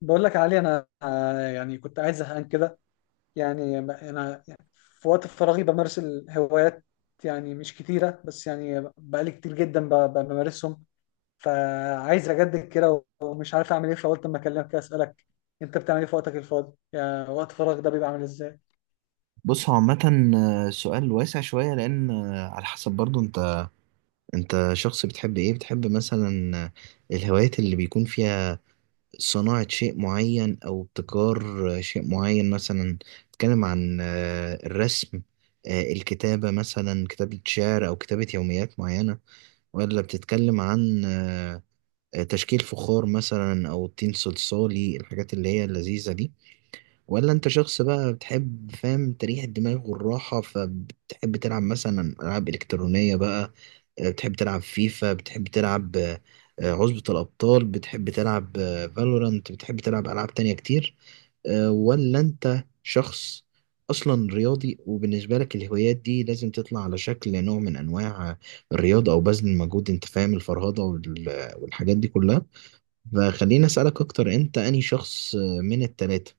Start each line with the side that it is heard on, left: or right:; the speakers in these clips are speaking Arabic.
left: بقول لك يا علي، انا يعني كنت قاعد زهقان كده. يعني انا في وقت فراغي بمارس الهوايات، يعني مش كتيره، بس يعني بقالي كتير جدا بمارسهم. فعايز اجدد كده ومش عارف اعمل ايه، فقلت اما اكلمك كده اسالك: انت بتعمل ايه في وقتك الفاضي؟ يعني وقت فراغ ده بيبقى عامل ازاي؟
right: بص، هو عامة سؤال واسع شوية. لأن على حسب برضو أنت شخص. بتحب إيه؟ بتحب مثلا الهوايات اللي بيكون فيها صناعة شيء معين أو ابتكار شيء معين؟ مثلا بتتكلم عن الرسم، الكتابة، مثلا كتابة شعر أو كتابة يوميات معينة؟ ولا بتتكلم عن تشكيل فخار مثلا أو طين صلصالي، الحاجات اللي هي اللذيذة دي؟ ولا انت شخص بقى بتحب، فاهم، تريح الدماغ والراحة، فبتحب تلعب مثلا ألعاب إلكترونية بقى؟ بتحب تلعب فيفا، بتحب تلعب عصبة الأبطال، بتحب تلعب فالورانت، بتحب تلعب ألعاب تانية كتير؟ ولا انت شخص أصلا رياضي وبالنسبة لك الهوايات دي لازم تطلع على شكل نوع من أنواع الرياضة أو بذل المجهود؟ أنت فاهم، الفرهدة والحاجات دي كلها. فخليني أسألك أكتر، أنت أنهي شخص من التلاتة؟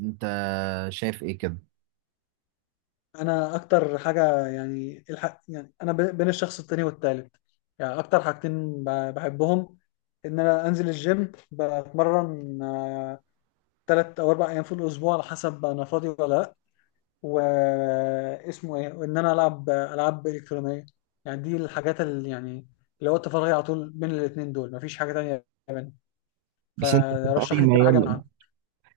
right: انت شايف ايه كده؟
left: انا اكتر حاجه يعني الحق، يعني انا بين الشخص التاني والتالت. يعني اكتر حاجتين بحبهم: ان انا انزل الجيم بتمرن 3 او 4 ايام في الاسبوع، على حسب انا فاضي ولا لا، واسمه ايه، وان انا العب العاب الكترونيه. يعني دي الحاجات اللي يعني اللي وقت فراغي على طول بين الاثنين دول، مفيش حاجه تانية بين.
right: بس انت بتبقى اي
left: فرشح لي كده حاجه
right: ميال؟
left: من
right: لأ.
left: عندك.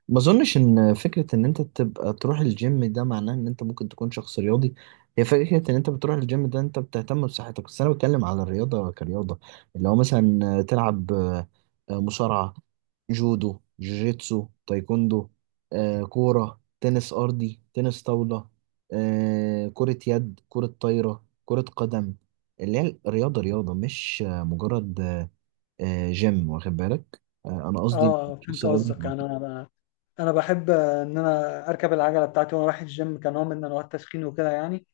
right: ما اظنش ان فكره ان انت تبقى تروح الجيم ده معناه ان انت ممكن تكون شخص رياضي. هي فكره ان انت بتروح الجيم ده انت بتهتم بصحتك، بس انا بتكلم على الرياضه كرياضه، اللي هو مثلا تلعب مصارعه، جودو، جوجيتسو، تايكوندو، كوره، تنس ارضي، تنس طاوله، كره يد، كره طايره، كره قدم. اللي هي الرياضه رياضه، مش مجرد جيم، واخد بالك؟ انا قصدي
left: اه،
right: شخص
left: فهمت
right: رياضي.
left: قصدك. يعني انا بحب ان انا اركب العجله بتاعتي وانا رايح الجيم كنوع من انواع التسخين وكده يعني.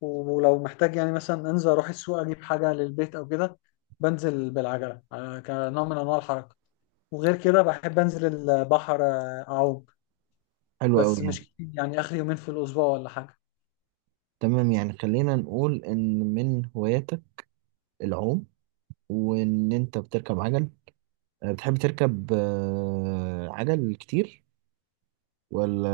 left: ولو محتاج يعني مثلا انزل اروح السوق اجيب حاجه للبيت او كده، بنزل بالعجله كنوع من انواع الحركه. وغير كده بحب انزل البحر اعوم،
right: حلو قوي،
left: بس مش
right: يعني
left: كتير، يعني اخر يومين في الاسبوع ولا حاجه.
right: تمام. يعني خلينا نقول ان من هواياتك العوم، وان انت بتركب عجل. بتحب تركب عجل كتير، ولا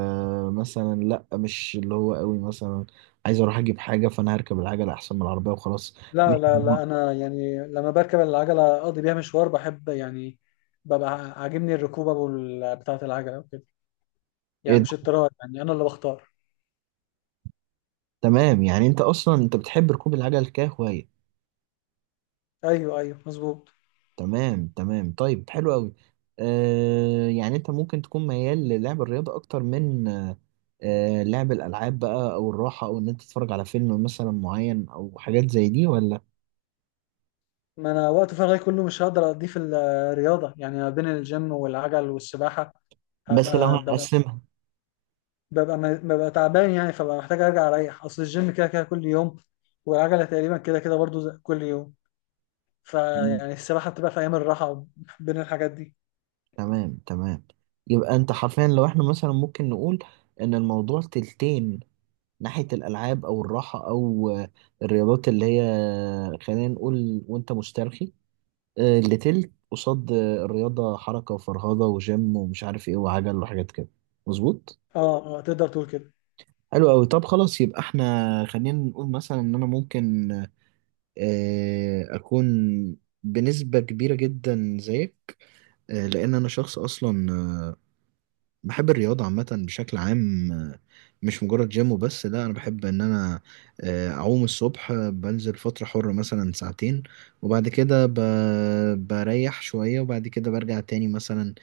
right: مثلا لا، مش اللي هو قوي، مثلا عايز اروح اجيب حاجه فانا هركب العجل احسن من العربيه وخلاص؟
left: لا،
right: مش-
left: لا، لا، انا يعني لما بركب العجله اقضي بيها مشوار بحب يعني. ببقى عاجبني الركوبه بتاعه العجله وكده.
right: ايه
left: يعني
right: ده؟
left: مش اضطرار، يعني انا اللي بختار.
right: تمام، يعني انت اصلا انت بتحب ركوب العجل كهوايه.
left: ايوه، ايوه، مظبوط.
right: تمام تمام، طيب حلو قوي. آه، يعني انت ممكن تكون ميال للعب الرياضة اكتر من لعب الالعاب بقى، او الراحة، او ان انت تتفرج على فيلم مثلا معين، او حاجات زي دي، ولا؟
left: ما انا وقت فراغي كله مش هقدر اقضيه في الرياضه، يعني ما بين الجيم والعجل والسباحه.
right: بس لو
left: هبقى ببقى
right: هنقسمها.
left: ببقى ببقى تعبان، يعني فببقى محتاج ارجع اريح، اصل الجيم كده كده كل يوم، والعجله تقريبا كده كده برضو كل يوم.
right: مم.
left: فيعني السباحة بتبقى في أيام الراحة بين الحاجات دي.
right: تمام تمام. يبقى انت حرفيا، لو احنا مثلا ممكن نقول ان الموضوع تلتين ناحية الالعاب او الراحة او الرياضات اللي هي خلينا نقول وانت مسترخي، اللي تلت قصاد الرياضة، حركة وفرهضة وجيم ومش عارف ايه وعجل وحاجات كده. مظبوط؟
left: اه، اه، تقدر تقول كده.
right: حلو قوي. طب خلاص، يبقى احنا خلينا نقول مثلا ان انا ممكن اكون بنسبة كبيرة جدا زيك، لان انا شخص اصلا بحب الرياضة عامة بشكل عام. مش مجرد جيم وبس، لا، أنا بحب إن أنا أعوم الصبح، بنزل فترة حرة مثلا ساعتين، وبعد كده بريح شوية، وبعد كده برجع تاني مثلا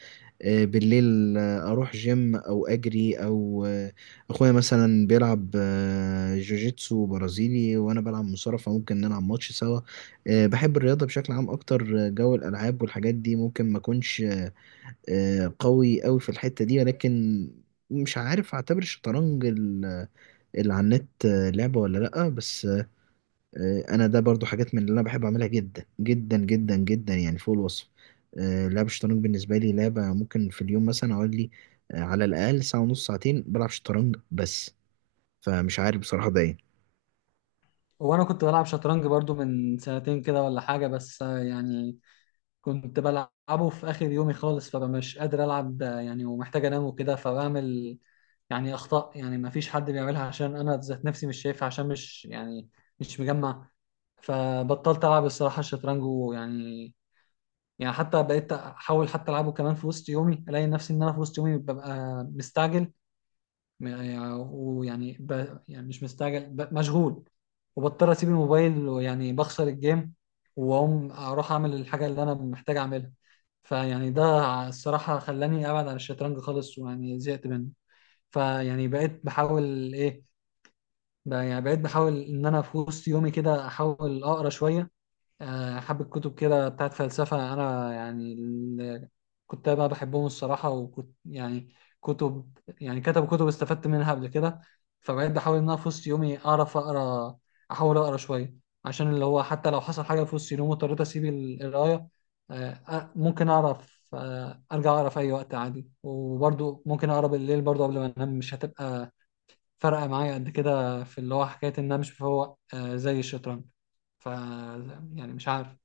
right: بالليل، أروح جيم أو أجري أو أخويا مثلا بيلعب جوجيتسو برازيلي وأنا بلعب مصارعة فممكن نلعب ماتش سوا. بحب الرياضة بشكل عام أكتر، جو الألعاب والحاجات دي ممكن ما أكونش قوي قوي في الحتة دي. ولكن، مش عارف اعتبر الشطرنج اللي على النت لعبة ولا لأ، بس انا ده برضو حاجات من اللي انا بحب اعملها جدا جدا جدا جدا، يعني فوق الوصف. لعب الشطرنج بالنسبة لي لعبة ممكن في اليوم مثلا اقول لي على الأقل ساعة ونص، ساعتين بلعب شطرنج بس. فمش عارف بصراحة ده ايه.
left: وانا كنت بلعب شطرنج برضو من سنتين كده ولا حاجة، بس يعني كنت بلعبه في اخر يومي خالص، فبقى مش قادر العب يعني ومحتاج انام وكده، فبعمل يعني اخطاء يعني ما فيش حد بيعملها، عشان انا ذات نفسي مش شايفها، عشان مش يعني مش مجمع. فبطلت العب الصراحة الشطرنج. يعني حتى بقيت احاول حتى العبه كمان في وسط يومي، الاقي نفسي ان انا في وسط يومي ببقى مستعجل، م- يعني- ويعني ب... يعني مش مستعجل، مشغول، وبضطر اسيب الموبايل، ويعني بخسر الجيم، واقوم اروح اعمل الحاجه اللي انا محتاج اعملها. فيعني ده الصراحه خلاني ابعد عن الشطرنج خالص، ويعني زهقت منه. فيعني بقيت بحاول ايه؟ يعني بقيت بحاول ان انا في وسط يومي كده احاول اقرا شويه، حبة كتب كده بتاعت فلسفة. أنا يعني كنت بقى بحبهم الصراحة، وكنت يعني كتب، يعني كتب كتب استفدت منها قبل كده. فبقيت بحاول إن أنا في وسط يومي أعرف أقرأ، أحاول أقرأ شوية، عشان اللي هو حتى لو حصل حاجة في وسط يومي واضطريت أسيب القراية، ممكن أعرف أرجع أقرأ في أي وقت عادي. وبرضه ممكن أقرأ بالليل برضه قبل ما أنام، مش هتبقى فارقة معايا قد كده في اللي هو حكاية إن أنا مش بفوق زي الشطرنج. ف، يعني مش عارف.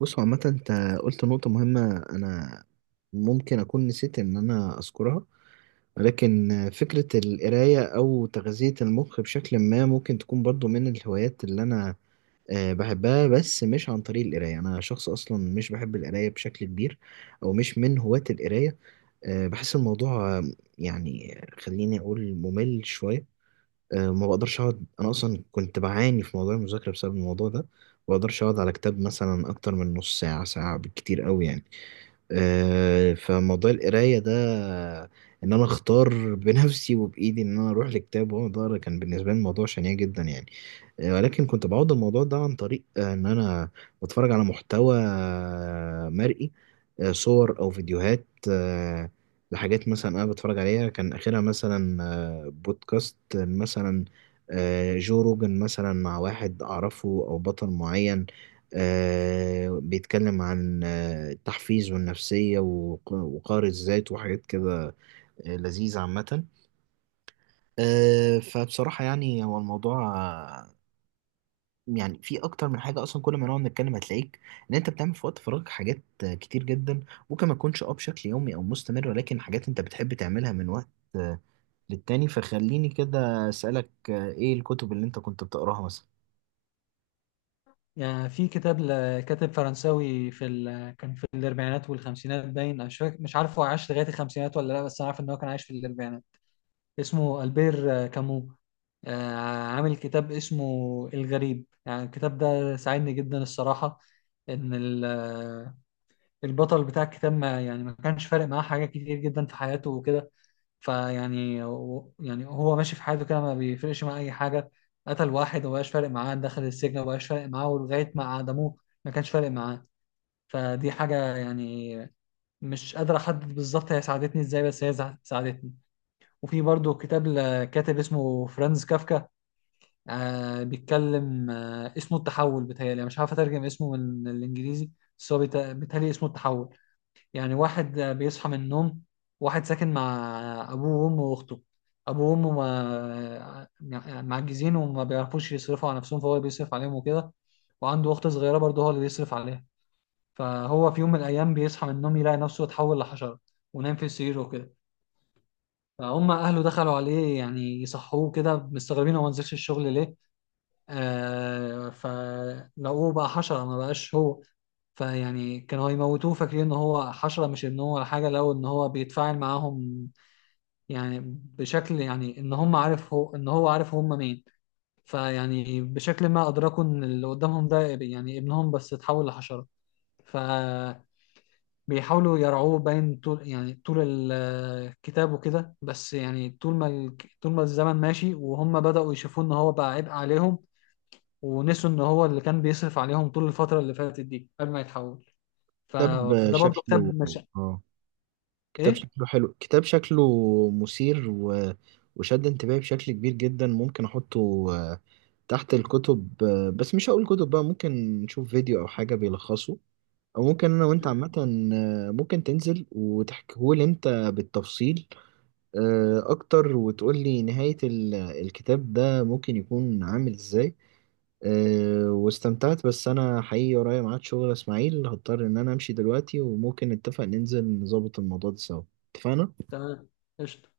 right: بص هو عامة، انت قلت نقطة مهمة انا ممكن اكون نسيت ان انا اذكرها، ولكن فكرة القراية أو تغذية المخ بشكل ما ممكن تكون برضو من الهوايات اللي أنا بحبها، بس مش عن طريق القراية. أنا شخص أصلا مش بحب القراية بشكل كبير، أو مش من هواة القراية. بحس الموضوع يعني، خليني أقول، ممل شوية. ما بقدرش أقعد، أنا أصلا كنت بعاني في موضوع المذاكرة بسبب الموضوع ده، ما بقدرش أقعد على كتاب مثلا أكتر من نص ساعة، ساعة بالكتير أوي يعني. فموضوع القراية ده، إن أنا أختار بنفسي وبإيدي إن أنا أروح لكتاب وأقعد أقرا، كان بالنسبة لي الموضوع شنيع جدا يعني. ولكن كنت بعوض الموضوع ده عن طريق إن أنا بتفرج على محتوى مرئي، صور أو فيديوهات آه، لحاجات مثلا أنا بتفرج عليها، كان آخرها مثلا بودكاست مثلا جو روجن مثلا مع واحد أعرفه أو بطل معين بيتكلم عن التحفيز والنفسية وقار الذات وحاجات كده لذيذة عامة. فبصراحة يعني هو الموضوع يعني في أكتر من حاجة أصلا، كل ما نقعد نتكلم هتلاقيك إن أنت بتعمل في وقت فراغك حاجات كتير جدا، ممكن ما تكونش أه بشكل يومي أو مستمر، ولكن حاجات أنت بتحب تعملها من وقت آه، للتاني. فخليني كده أسألك إيه الكتب اللي أنت كنت بتقراها مثلا؟
left: يعني في كتاب لكاتب فرنساوي كان في الاربعينات والخمسينات باين. أنا مش فاكر، مش عارف هو عاش لغايه الخمسينات ولا لا، بس انا عارف ان هو كان عايش في الاربعينات. اسمه البير كامو، آه، عامل كتاب اسمه الغريب. يعني الكتاب ده ساعدني جدا الصراحه، ان البطل بتاع الكتاب ما يعني ما كانش فارق معاه حاجه كتير جدا في حياته وكده. فيعني يعني هو ماشي في حياته كده، ما بيفرقش معاه اي حاجه. قتل واحد ومبقاش فارق معاه، دخل السجن ومبقاش فارق معاه، ولغايه ما عدموه ما كانش فارق معاه. فدي حاجه يعني مش قادر احدد بالظبط هي ساعدتني ازاي، بس هي ساعدتني. وفي برضو كتاب لكاتب اسمه فرانز كافكا. بيتكلم، اسمه التحول. بتهيألي أنا مش عارف اترجم اسمه من الانجليزي، بس هو بيتهيألي اسمه التحول. يعني واحد بيصحى من النوم، واحد ساكن مع أبوه وأمه وأخته. أبوه وأمه معجزين وما بيعرفوش يصرفوا على نفسهم، فهو بيصرف عليهم وكده. وعنده أخت صغيرة برضه هو اللي بيصرف عليها. فهو في يوم من الأيام بيصحى من النوم يلاقي نفسه اتحول لحشرة، ونام في سريره وكده. فهم أهله دخلوا عليه يعني يصحوه كده مستغربين هو ما نزلش الشغل ليه. فلقوه بقى حشرة، ما بقاش هو. فيعني كانوا هيموتوه فاكرين ان هو حشرة مش ابنه ولا حاجة، لو ان هو بيتفاعل معاهم يعني بشكل، يعني ان هم عارف، هو ان هو عارف هم مين. فيعني بشكل ما ادركوا ان اللي قدامهم ده يعني ابنهم بس اتحول لحشرة. فبيحاولوا يرعوه باين طول، يعني طول الكتاب وكده. بس يعني طول ما الزمن ماشي وهم بدأوا يشوفوا ان هو بقى عبء عليهم، ونسوا ان هو اللي كان بيصرف عليهم طول الفترة اللي فاتت دي قبل ما يتحول.
right: كتاب
left: فده برضو كتاب
right: شكله،
left: مش
right: آه، كتاب
left: ايه.
right: شكله حلو كتاب شكله مثير و، وشد انتباهي بشكل كبير جدا. ممكن احطه تحت الكتب، بس مش هقول كتب بقى، ممكن نشوف فيديو او حاجة بيلخصه، او ممكن انا وانت
left: مم.
right: عامة ممكن تنزل وتحكيهولي انت بالتفصيل اكتر، وتقولي نهاية الكتاب ده ممكن يكون عامل ازاي. واستمتعت، بس انا حقيقي ورايا ميعاد شغل يا اسماعيل، هضطر ان انا امشي دلوقتي، وممكن نتفق ننزل نظبط الموضوع ده سوا. اتفقنا؟
left: تمام. قشطة.